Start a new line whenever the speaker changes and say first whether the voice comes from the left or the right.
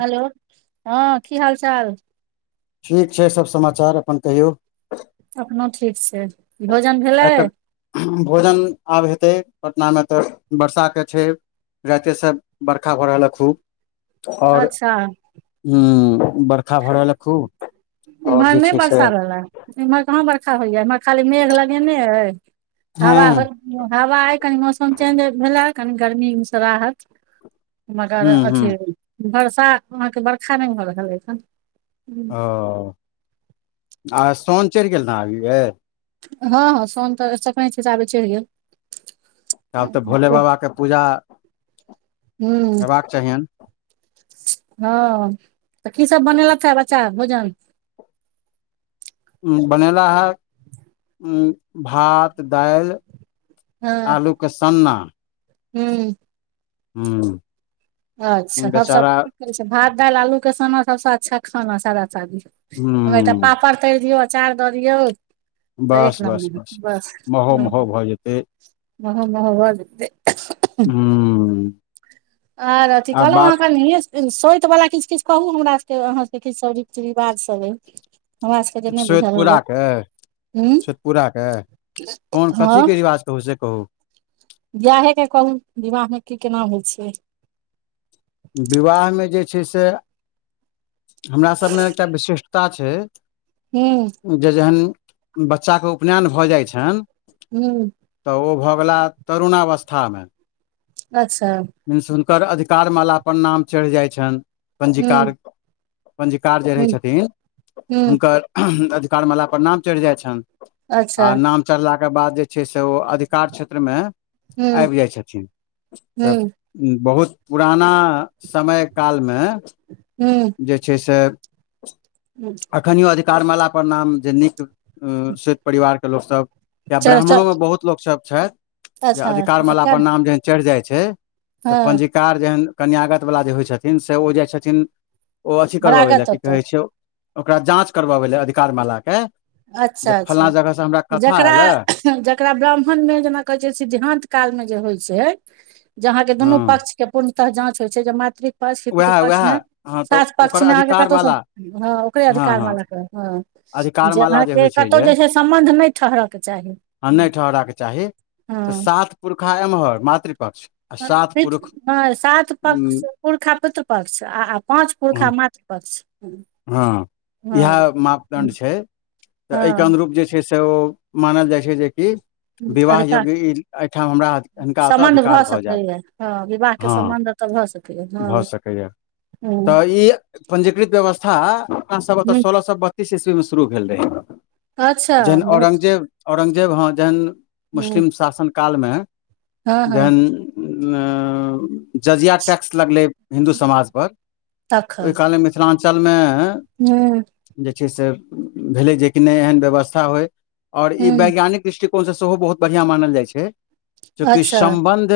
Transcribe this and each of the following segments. right: Hello हँ की हाल चाल।
left: ठीक छै सब समाचार अपन कहियौ।
right: अपनो ठीक छै भोजन भेलै।
left: आइ तऽ भोजन आब हेतै पटना में तऽ वर्षाके छै। राइते से बर्खा भ रहल ह खूब और
right: अच्छा
left: ह बरखा भऽ रहल हे खूब, और जे छै से
right: एमहर कहां बरखा होइया, एमहर खाली मेघ लगेने हय
left: हँ
right: हवा -हवा कनि मौसम चेंज भेला, कनि गर्मीसँ राहत मगर
left: हूँ हूँ
right: अथी बर्षा अहाँके बर्खा नहि भऽ रहल अ हन।
left: ओ आ सोउन चढ़ि गेल, ने अभी
right: हँ -हँ सोउन संक संक्रांति हिसाबे चढ़ि गेल।
left: आब तऽ भोले बाबाके पूजा
right: हूँ
left: हेबाक चाहियैन।
right: हँ त की सब बनेलक ह बच्चा भोजन।
left: बनेला हे भात दालि आलूके सन्ना।
right: हू।
left: हु।
right: अच्छा हम सभ की करै छियै भात दालि आलूके सन्ना सभसँ अच्छा खाना सादा सादी। ओयमे एकटा
left: ह
right: पापड़ तरि दियौ अचार दऽ दियौ त
left: बस
right: एक
left: बस
right: नम्बर बस
left: महो
right: ह
left: महो भऽ जेतै
right: महोमहो भ जेतय।
left: हू।
right: आर अथी कहलौं हाँ कनी सोइत वला किछ- किछ कहु हमरा सबके अहाँ सबके किछु सब रीति रिवाज सभ अइ। हमरा सबके तऽ नहि बुझल हुए
left: सोइतपुराके,
right: हूँ
left: सोइतपुराके कोन कथीके रिवाज कहु से कहु।
right: बियाहेके कहु विवाहमे की केना होइ छैय।
left: विवाहमे जे छैय से हमरा सबमे एकटा विशिषटता छैय
right: हू।
left: जे जहन बच्चाके उपनैन भऽ जाइ छैन
right: हू।
left: त ओ भऽ गेलाह तरुणावस्थामे।
right: अच्छा।
left: मींस हुनकर अधिकार माला पर नाम चढ़ि जाइ छनि पंजीकार
right: हूँ
left: क। पञ्जीकार जे रहैय
right: हूँ
left: छथिन
right: हूँ
left: हुनकर अधिकार माला पर नाम चढ़ि जाइ छैन।
right: अच्छा
left: आ नाम चढ़लाके बाद जे छैय से ओ अधिकार क्षेत्रमे
right: हूँ
left: आइब जाइ छथिन त
right: हूँ
left: बहुत पुराना समय कालमे
right: हू।
left: जे छैय से
right: ह।
left: अखनियो अधिकार माला पर नाम जे नीक सोइत परिवारके लोकसभ या
right: च च
left: ब्राह्मणोमे बहुत लोक सब छैथ जे अधिकार माला
right: अच्छा
left: पर नाम जे चढ़ि जाइ छैय त
right: हँ
left: पञ्जीकार जेहन कन्यागतवला जे होइ छथिन से ओ जाइ छथिन ओ अथी करवाबै लए
right: रागत
left: की
right: ओतऽ
left: कहै छैय ओकरा जाँच करवाबै लए अधिकार माला कऽ।
right: अच्छा-अच्छा जकरा
left: आयल ए
right: जेकरा ब्राह्मणमे जेना कहय छैय सिद्धांत कालमे जे होइ छैय जे अहाँके
left: हँ
right: दुनू पक्ष के पूर्णतः जाँच होइ छैय जे मातृक पक्ष पितृ
left: उएह उएह
right: पक्षमे
left: हँ तऽ
right: सात
left: ओकर
right: पक्षमे अहाँके कतौ स
left: अधिकारमाला
right: हँ ओकरे
left: हँ
right: अधिकार
left: हँ
right: माला ह
left: अधिकारमाला
right: जेना
left: जे होइ
right: कि
left: छै
right: कतौ जे छैय सम्बन्ध नहि ठहरऽके चाही ह
left: त सात पुरखा एम्हर मातृ पक्ष।
right: प नय सात पक्ष
left: उम,
right: पुरखा पितृ पक्ष आ- आ पाँच पुरखा मात्र पक्ष।
left: हँ
right: हँ
left: इहे मापदंड छैय तऽ एहिके
right: हँ
left: अनुरूप जे छैय। छैय से ओ मानल जाइ छैय जेकि विवाह
right: अधिकार
left: योग्य ई एहिठाम हमरा हिनका ओतय
right: सम्बन्ध
left: अधिकार
right: भऽ
left: जायत
right: सकैए हँ विवाहके
left: हँ
right: सम्बन्ध त भऽ सकैए, हँ।
left: भऽ सकैए
right: हूँ
left: तऽ ई पंजीकृत व्यवस्था आ अपना सब एतऽ
right: हूँ
left: सोलह सए बत्तीस ईस्वी में शुरु भेल रहै,
right: अच्छा
left: जखन
right: बहुत
left: औरंगजेब औरंगजेब हँ जखन
right: हूँ
left: मुस्लिम शासनकन कालमे
right: हँ हँ
left: जखन जजिया टैक्स लगलै हिन्दू समाज पर ओहि काल अञ्चलमे
right: हुं।
left: जे छै से भेलै जेकि नहि एहन व्यवस्था होइ और ई
right: हूँ
left: वैज्ञानिक दृष्टिकोणसँ सेहो बहुत बढ़िआँ मानल जाइ छै, चूँकि
right: अच्छा
left: सम्बन्ध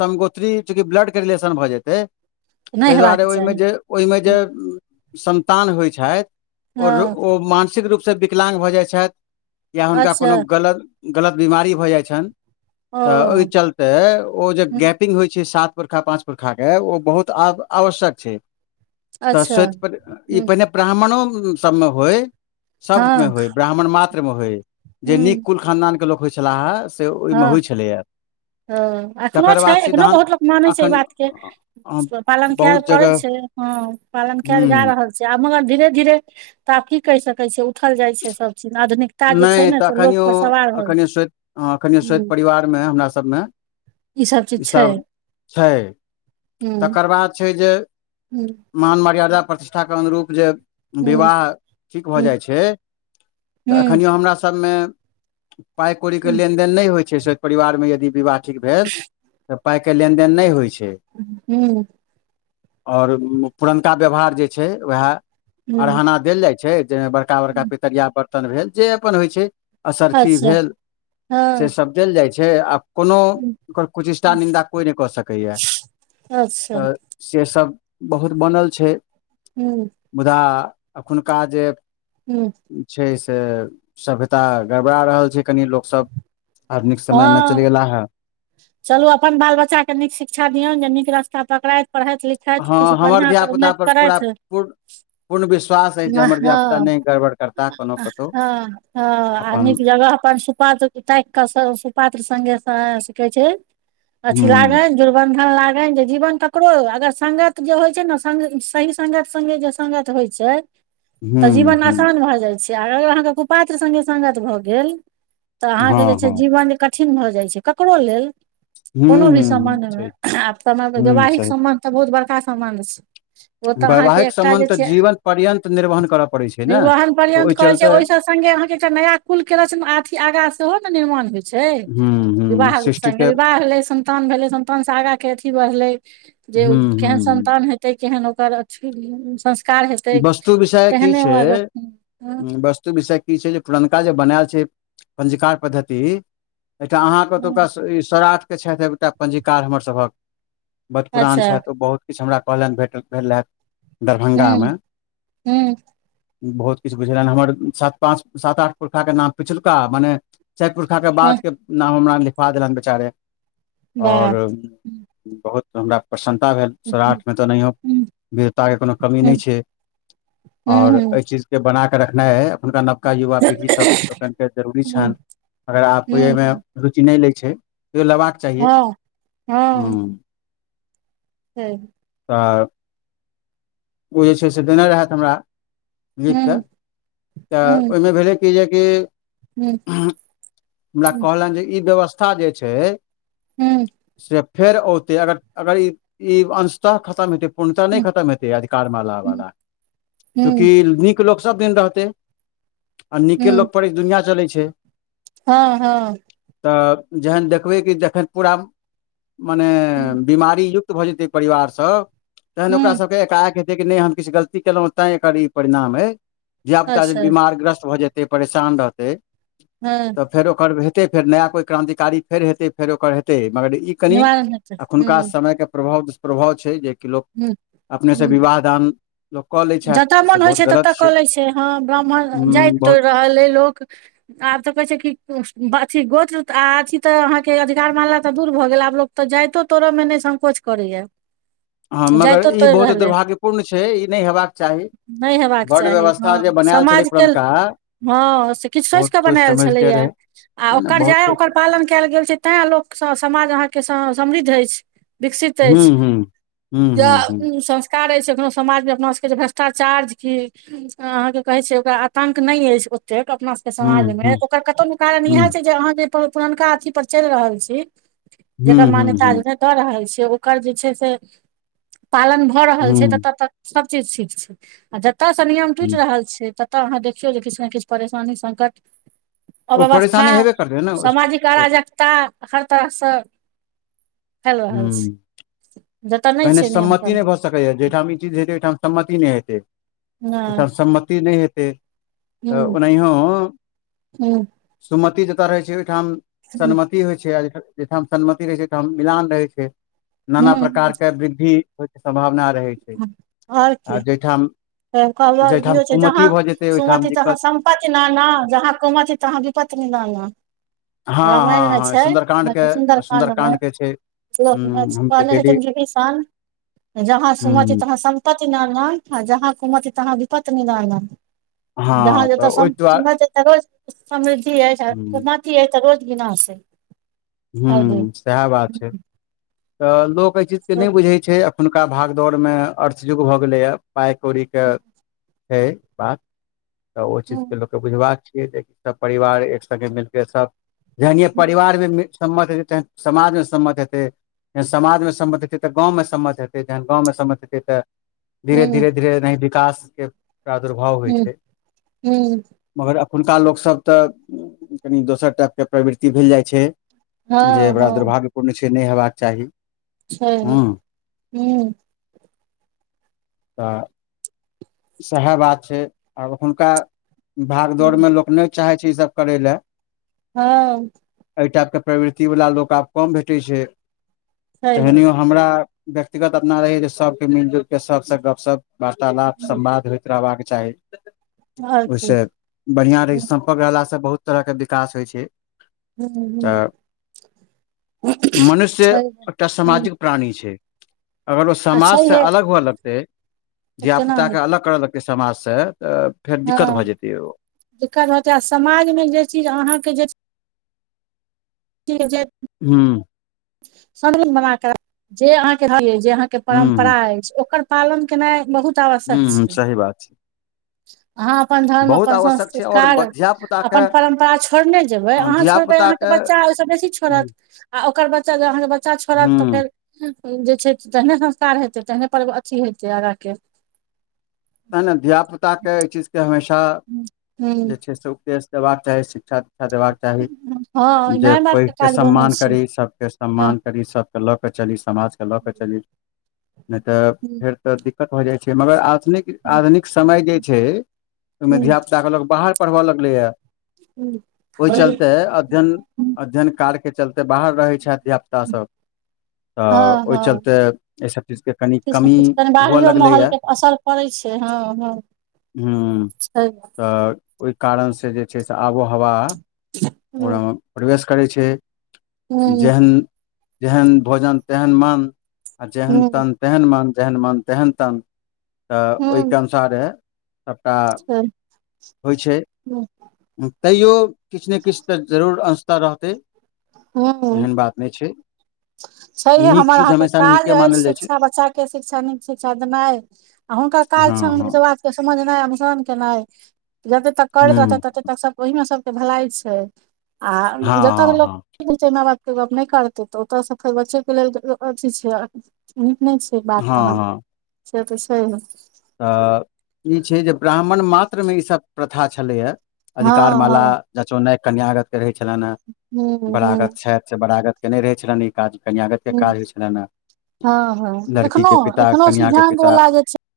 left: संगोत्री चूंकि ब्लड के रिलेशन भऽ जेतै
right: नहि
left: तै
right: हेबाक
left: दुआरे
right: चाही
left: ओहिमे जे, ओहिमे जे
right: हूँ
left: संन्तान होइ छथि ओ
right: हँ
left: ओ मानसिक रूपसँ विकलाङ्ग भऽ जाइ छथि या हुनका
right: अच्छा
left: कोनो गलत गलत बिमारी भऽ जाइत छनि तऽ ओहि
right: ओ
left: चलते ओ जे
right: हूँ
left: गैप पिंग होइ छै सात पुरखा पाँंच परखा के ओ बहुत आवश्यक छै। तऽ
right: अच्छा
left: सोति पर ई
right: हूँ
left: पहिने ब्राह्मणो सबमे होइ सबमे
right: हँ
left: होय ब्राह्मण मात्रमे होइ जे नीक
right: हूँ
left: कुल खानदानके लोक होइ छलाह हे से ओहिमे होइत छलैए।
right: हं, एखनो
left: तकर
right: छै
left: बाद
right: एखनो
left: सिद्धान्त
right: बहुत लोक मानै छै ई
left: एखन
right: बात के, पालन
left: बहुत
right: करै
left: जगह
right: छै। हँ, पालन कयल जा
left: हूँ
right: रहल छै। आ मगर धीरे धीरे त आब की कहि सकैत छियै उठल जाइ छै सब चीज आधुनिक
left: नहि तऽ एखनिओ एखनि सोति हं एखनियो सोति
right: ह
left: परिवारमे हमरि सभमे ई सब छै, तकर बाद छै जे
right: हुं।
left: महान मर्यादा प्रतिष्ठाके अनुरूप जे विवाह ठीक भऽ
right: ह
left: जाइ छै तऽ
right: ह
left: एखनिओ हमरा सभमे पाइ कौड़ीके
right: ह
left: लेनदेन नहि होइत छै सोति परिवारमे यदि विवाह ठीक भेल, तऽ पाइ के लेनदेन नहि होइ छै।
right: हुं।
left: और पुरनका व्यवहार जे छै वैह
right: ह
left: अरहना देल जाइ छै जाहिमे बड़का बड़का पितरिया बरतन भेल जे अपन होइ छै असरफी
right: अच्छा
left: भेल से
right: हँ
left: सब देल जाइ छै आब कोनो ओकर कुचेष्टा निन्दा कोइ नहि कऽ सकैए
right: अच्छा
left: तऽ सेसभ बहुत बनल छै।
right: हुं।
left: मुदा एखुनका जे
right: हुं।
left: छै से सभ्यता गड़बड़ा रहल छै कनि लोकसभ आधुनिक समय में चलि
right: हँ
left: गेला हे।
right: चलू अपन बाल बच्चाके नीक शिक्षा दियौन जे नीक रास्ता पकड़ाई। पढ़ैत लिखैत
left: हँ
right: किछु
left: हमर
right: बढ़िआं
left: धिया
right: करि
left: पुता
right: उन्नति
left: पर पूरा
right: करथि।
left: पूर्ण पूर्ण विश्वास अछि जे
right: हँ
left: हमर धिया पुता
right: हँ
left: नहि गड़बड़ करताह कोनो कतहु
right: हँ आ
left: अपन
right: नीक जगह अपन सुपात्र ताकि कऽ सुपात्र संगे कहे छै अथि
left: हूँ
right: लागनि। दुर्बंधन लागे जे जीवन ककरो अगर संगत जे होइ छै ने सही संगत संगे जे संगत होइ छै तऽ
left: हूँ
right: जीवन
left: हूँ
right: आसान भऽ जाइ छै आ अगर अहाँके कुपात्र संगे संगत भऽ गेल तऽ अहाँके
left: हँ
right: जे छै
left: हँ
right: जीवन कठिन भऽ जाइ छै, ककरो लेल। कोनो
left: हूँ
right: भी
left: हूँ हूँ
right: सबंध मे
left: सही
right: आब सम तऽ व
left: हूँ
right: वैवाहिक
left: सही
right: संबंध में। तऽ बहुत बड़का समान। ओ तऽ अहाँके
left: वैवाहिक
right: एकटा जे
left: सम्बन्ध तऽ
right: छै
left: जीवन पर्यन्त निर्वहन करय पड़ै छै ने
right: निवहन
left: तऽ
right: पर्यन्त
left: ओहि
right: करै छै
left: चलते
right: ओहिस सगे अहाँके। एकटा नया कुल के रच अथी आगा सेहो ने निर्माण होय छै
left: हूँ हूँ
right: विवाह उत्स
left: सृष्टि के
right: संगे संन्तान भेले संन्तान से आगा के अथी बढ़ले जे
left: हूँ हूँ
right: केहन
left: हूँ
right: संन्तान हेे। केहन ओकर अथ संस्कार हेतै
left: वस्तु विषय की
right: केहने
left: छै
right: आ।
left: वस्तु विषय की छै जे पुरनका जे बनायल छै पञ्जिकार पद्धति एहिठाम अहाँके
right: हूँ
left: ओतुका ई स्रठके छथि एकटा पञ्जीकार हमरसभक। बड़ पुरान
right: अच्छा
left: छथि ओ बहुत किछु हमरा कहलनि भेट भेल रहैथ।
right: हूं हूं।
left: बहुत किछु बुझेलनि हमर सात पाँच सात आठ पुरखाक के नाम पिछुलका मने। सैपुर खाके बादके नाम हमरा लिखबा देलनि बेचारे। आओर बहुत हमरा प्रसन्नता भेल। सोराठ मे तऽ नहियो वीरतााक के कोनो कमी नहि छै। और एहि चीज के बनााक रखनाई है अपनुनका न। अखुनका युवा पीढ़ी सब लोकन के जरूरी छनि अगर आब को एहिमे। रुचि नहि लै छै लेबाक चाहिए
right: हँ हँ।
left: हूँ
right: छै।
left: तऽ ओ जे छै से देने रहेथ हमरा। लिख कऽ तऽ ओहिमे भेलै कि जेकि। हमरा कहलनि जे ई व्यवस्था जे छै।
right: हूं।
left: से फेर औते अगर अगर ई अंशतः खतम हेते पूर्णता नहि खतम हे। अधिकार माला वाला चूँकि नीक लोकग सब दिन रहते। आ नीके लोक पर ई दुनिया चलै छै।
right: हँ हँ।
left: तऽ जहन देखबै कि जखन पूरा मने।
right: ह्म
left: बीमारी युक्त भऽ जेतै परिवार सब तहन ओकरा
right: ह्म
left: सब। एक आक हेतै कि नहि हम किछु गलती केलहुँ तैं एकर ई परिणाम है। धियापुता जे
right: अच्छा
left: बिमार ग्रस्त भऽ जेतै परेशान रहतै।
right: हँ।
left: तऽ फेर ओकर हेतै फेर नया कोइ क्रान्तारी फेर हेतै फेर ओकर हेतै मगर ई। कनि
right: निवारण हेतै ह्म
left: एखुनका समय के प्रभाव दुष्प्रभाव छै जेकि लोक
right: ह्म
left: अपने से
right: ह्म
left: विवाह दान लोक कऽ लै छथि
right: जतय
left: से
right: मोन होइ
left: बहुत
right: छै
left: गलत
right: ततऽ कऽ लै छै हँ ब्राह्मण जाइत
left: हूँ
right: तो
left: बहुत
right: रहल अइ लोक आब तऽ कहै छै कि अथी गोत्र आ अथी तऽ अहाँके अधिकार मानला तऽ दूर भऽ गेल आब लोक तऽ जाइतो तोरय मे नहि संकोच करैया।
left: हँ मगर
right: जाइतो
left: ई
right: तोड़ि
left: बहुत
right: रहलै
left: दुर्भाग्यपूर्ण छै ई नहि हेबाक चाही
right: नहि हेबाक
left: वर्ण
right: चाही
left: व्यवस्था जे
right: हँ
left: बनायल छलै
right: समाजके
left: पुरनका
right: हँ से किछु सोचि
left: बहुत
right: कऽ बनायल
left: समझ के रहै
right: छलैएा आ
left: है ने
right: ओकर
left: बहुत
right: जाय
left: सोच
right: ओकर पालन कयल गेल छै। तैँ लोकसँ समाज अहाँके समृद्ध अछि। विकसित
left: हूँ
right: अछि।
left: हूँ हूँ हूँ हूँ
right: ज संस्कार अछि एखनो समाज मे अपना भ्रष्टाचार की अहाँके कहे छै ओकरा आतंक नहि अछि ओतेक अपना
left: हूँ
right: समाजमे
left: हूँ
right: ओकर कतहु कारण
left: हूँ
right: इहे छैय जे अहाँ जे अपन पुरनका अथी पर चलि रहल छी।
left: हूँ
right: जेकर
left: हूँ
right: मान्यता
left: हूँ
right: जे द रहल छियै ओकर जे छैय से पालन भ भ रहल छैय
left: हूँ
right: ततऽ तक सब चीज ठीक छैय आ जेतऽ से नियम टूटि
left: हूँ
right: रहल छैय तऽ अहाँ देखियौ जे किछ ने किछ परेशानी, संकट
left: ओ
right: अव्यवस्था
left: परेशानी हेबे करतै ने ओस
right: सामाजिक
left: ओ
right: अराजकता हर तरहसँ फैल रहल छैय।
left: हूँ पहिने सम्मति नहि भ सकैए जाहिठाम ई चीज हेतै ओहिठाम सम्मति नहि हेतै।
right: नहि
left: ओहिठाम सम्मति नहि हेतै त
right: हूँ
left: ओनाहिओ
right: हूँ
left: सुमति जतय रहै छैय ओहिठाम
right: हूँ
left: सनमति हो छैय जइठाम सनमति रहै छैय तैय ठाम मिलान रहै छैय नाना प्रकार
right: हूँ
left: के सम्वृद्धि होयके सम्भावना रहै छैय आ जयठाम
right: कहबीयो छैय जहाँ
left: ओहिठाम
right: सुमती तहाँ
left: दिक्कत
right: संपत्ति नाना जहाँ कुमति तहाँ विपत्ति नाना।
left: हँ
right: रामायणमे
left: हँ हँ
right: छैय,
left: सुन्दरकाण्ड के
right: हते सुन्दरकाण्डमे
left: सुन्दरकाण्ड के छै हूँ हम तऽ
right: कहने
left: डेली
right: छथिन विभीषण जहाँ सुमति
left: हूँ
right: तहाँ सम पति नाना जहाँ कुमति तहाँ विपत्ति नाना।
left: हँ
right: जहाँ
left: तऽ
right: जतय
left: ओहि
right: सम
left: दुआरे
right: सुमति त रोज समृद्धि अइछ आ
left: हूँ
right: कुमति अइछ त रोज विनाश अइ।
left: हू सेह बात छैय। त लोक एहि चीजके नय बुझैय छैय एखुनका भागदौड़मे अर्थयुग भऽ गेलैए। पाइ कौड़ी के छैैय बात त ओ चीजके लोक के बुझबाक छियै जे सब परिवार एक संगे मिलके सब जहनिये परिवार मे सम्मत हेतै तहैन समाजमे सम्मत हेतै। तखन समाजमे सम्मत हेतै, त गाँवंमे सम्मत हेतै, जहनि गाँवंमे सम्मत हेतै त धीरे धीरे
right: हुँ
left: धीरे धीरे एनाही विकासके प्रादुर्भाव होइ छैय।
right: हुँ
left: मगर अखुनका लोकसभ त कनि दोसर टाइपके प्रवृति भेल जाइ छैय। जे
right: हँ
left: बड़ा
right: हँ
left: दुर्भाग्यपूर्ण छैय नहि हेबाक चाही।
right: छैय
left: हँ
right: हू।
left: त सहे बात छैय आब अखुनका
right: हुँ
left: भागदौड़मे लोक नय चाहै छैय इसभ करय लए।
right: हँ।
left: एहि टाइपके प्रवृतिवला लोक आब कम भेटैय छैय
right: छैहे
left: तहनियो हमरा व्यक्तिगत अपना रहैये जे सबके मिल जुलके सबसँ गपशप वार्तालाप
right: हुँ
left: संवाद होइत रहबाक चाही
right: आओर की
left: ओहिस बढ़िआं रही
right: हुँ
left: पक रहला स बहुत तरह के विकास होइ छैय।
right: हुँ हुँ
left: त मनुष्य
right: छैहे
left: एकटा
right: हुँ
left: सामाजिक प्राणी छैय अगर ओ
right: आ
left: समाज से
right: छैहे
left: अलग हुए लगतै
right: तऽ
left: [unintelligible]
right: केना हेतै
left: अलग करऽ लगतै समाज से त फेर दिक्कत भए
right: हँ
left: जेतै ओ।
right: दिक्कत हो आ समाजमे जे चीज अहाँके जे च ठी जे
left: हू।
right: [unintelligible] बनाक जे अहाँके जे अहाँके
left: हूँ
right: परम्परा
left: हूँ
right: अछि ओकर पालन केनाय बहुत आवश्यक
left: हु-हु
right: छै
left: सही बात छैय।
right: अहाँ अपन धर्म, अपन
left: आवश्यक छै आओर
right: संस्कार,
left: धिया पुताके
right: अपन परम्परा छोड़ने जेबय, अहाँ
left: धिया
right: छोड़बै अहाँ के
left: पुताके
right: बच्चा ओयसँ बेसी छोड़त आ ओकर बच्चा अहाँके बच्चा छोड़त त
left: हूँ
right: फेर जे छैय तेहने संस्कार हेतैय तेहने परव अथी हेतैय आगां के
left: तै ने धिय पुता के एहि चीज के हमेशा
right: हूँ
left: जे छैय से उपदेश देबाक चाही शिक्षा दिक्षा देबाक चाही
right: हँ
left: जे
right: इनाय बात
left: पैघ के
right: काज बनै
left: सम्मान
right: छै
left: करी सबके
right: हँ
left: सम्मान करी सब लऽ कऽ चली समाज के लऽ कऽ चली नहि तऽ फेर
right: हूँ
left: तऽ दिक्कत भऽ जाइ छैय मगर आधुनिक आधुनिक समय जे छैय ओहिमे
right: हूँ
left: धिया पुता के लोक बाहर पढ़बऽ लगलैया ओहि चलते अध्ययन अध्ययन कार तै चलते बाहर रहै छैथ धिया पुता सब तऽ
right: हँ
left: ओहि
right: हँ
left: चलते एहिसभ चीजके कनि
right: किछ ने
left: कमी
right: किछ कनि
left: हुअ
right: बाहरियो माहौल
left: लगलैए
right: के असर पड़ै छिय हं हं
left: हूँ
right: छैय।
left: तऽ ओहि कारणसँ जे छैय से आबो हवा
right: छैहे
left: ओकरामे? प्रवेश करै छैय जेहन जेहन भोजन तेहन मन आ जेहन तन तेहन मन जेहन मन तेहन तन तऽ ओहिके अनुसारे सबटा होइ छैय। तैयो किछ ने किछ तऽ जरूर अंश त रहतै। एहन बात नहि छैय।
right: छैहे हमर अहां के काज अछि
left: मानल जाइ छै
right: शिक्षा बच्चा के शिक्षा नीक शिक्षा देनाइ आ हुनकर काज
left: हँ
right: छैन
left: हँ
right: त समझ नैय अनुसान केनाय जतए तक करैत
left: हूँ
right: रहत तते सब ओहिमे सब के भलाई छैय आ
left: हँ
right: जत
left: हँ
right: लोक
left: हँ
right: माय बाप के गप नहि करते तऽ ओतता से फेर बचे के लेल अथी छैय नीक नै छैय। ठीक बात
left: हँ
right: तहन
left: हँ
right: से तऽ छैय
left: तऽ ई छैय जे ब्राह्मण मात्र मे ई सभ प्रथा छलैया। अधिकार माला
right: हँ
left: जचो नहि कन्यागत के रहै छलनि हे
right: हूँ
left: बड़ागत
right: हूँ
left: छैथ से बराागत केने रहै छैय रानी। काज कन्यागत के
right: हूँ
left: काज होइत छलनि
right: हँ हँ
left: हे
right: एखनो
left: लड़कीे पिता
right: एखनो
left: कन्या के
right: सिद्धांत
left: पिता
right: वला जे छै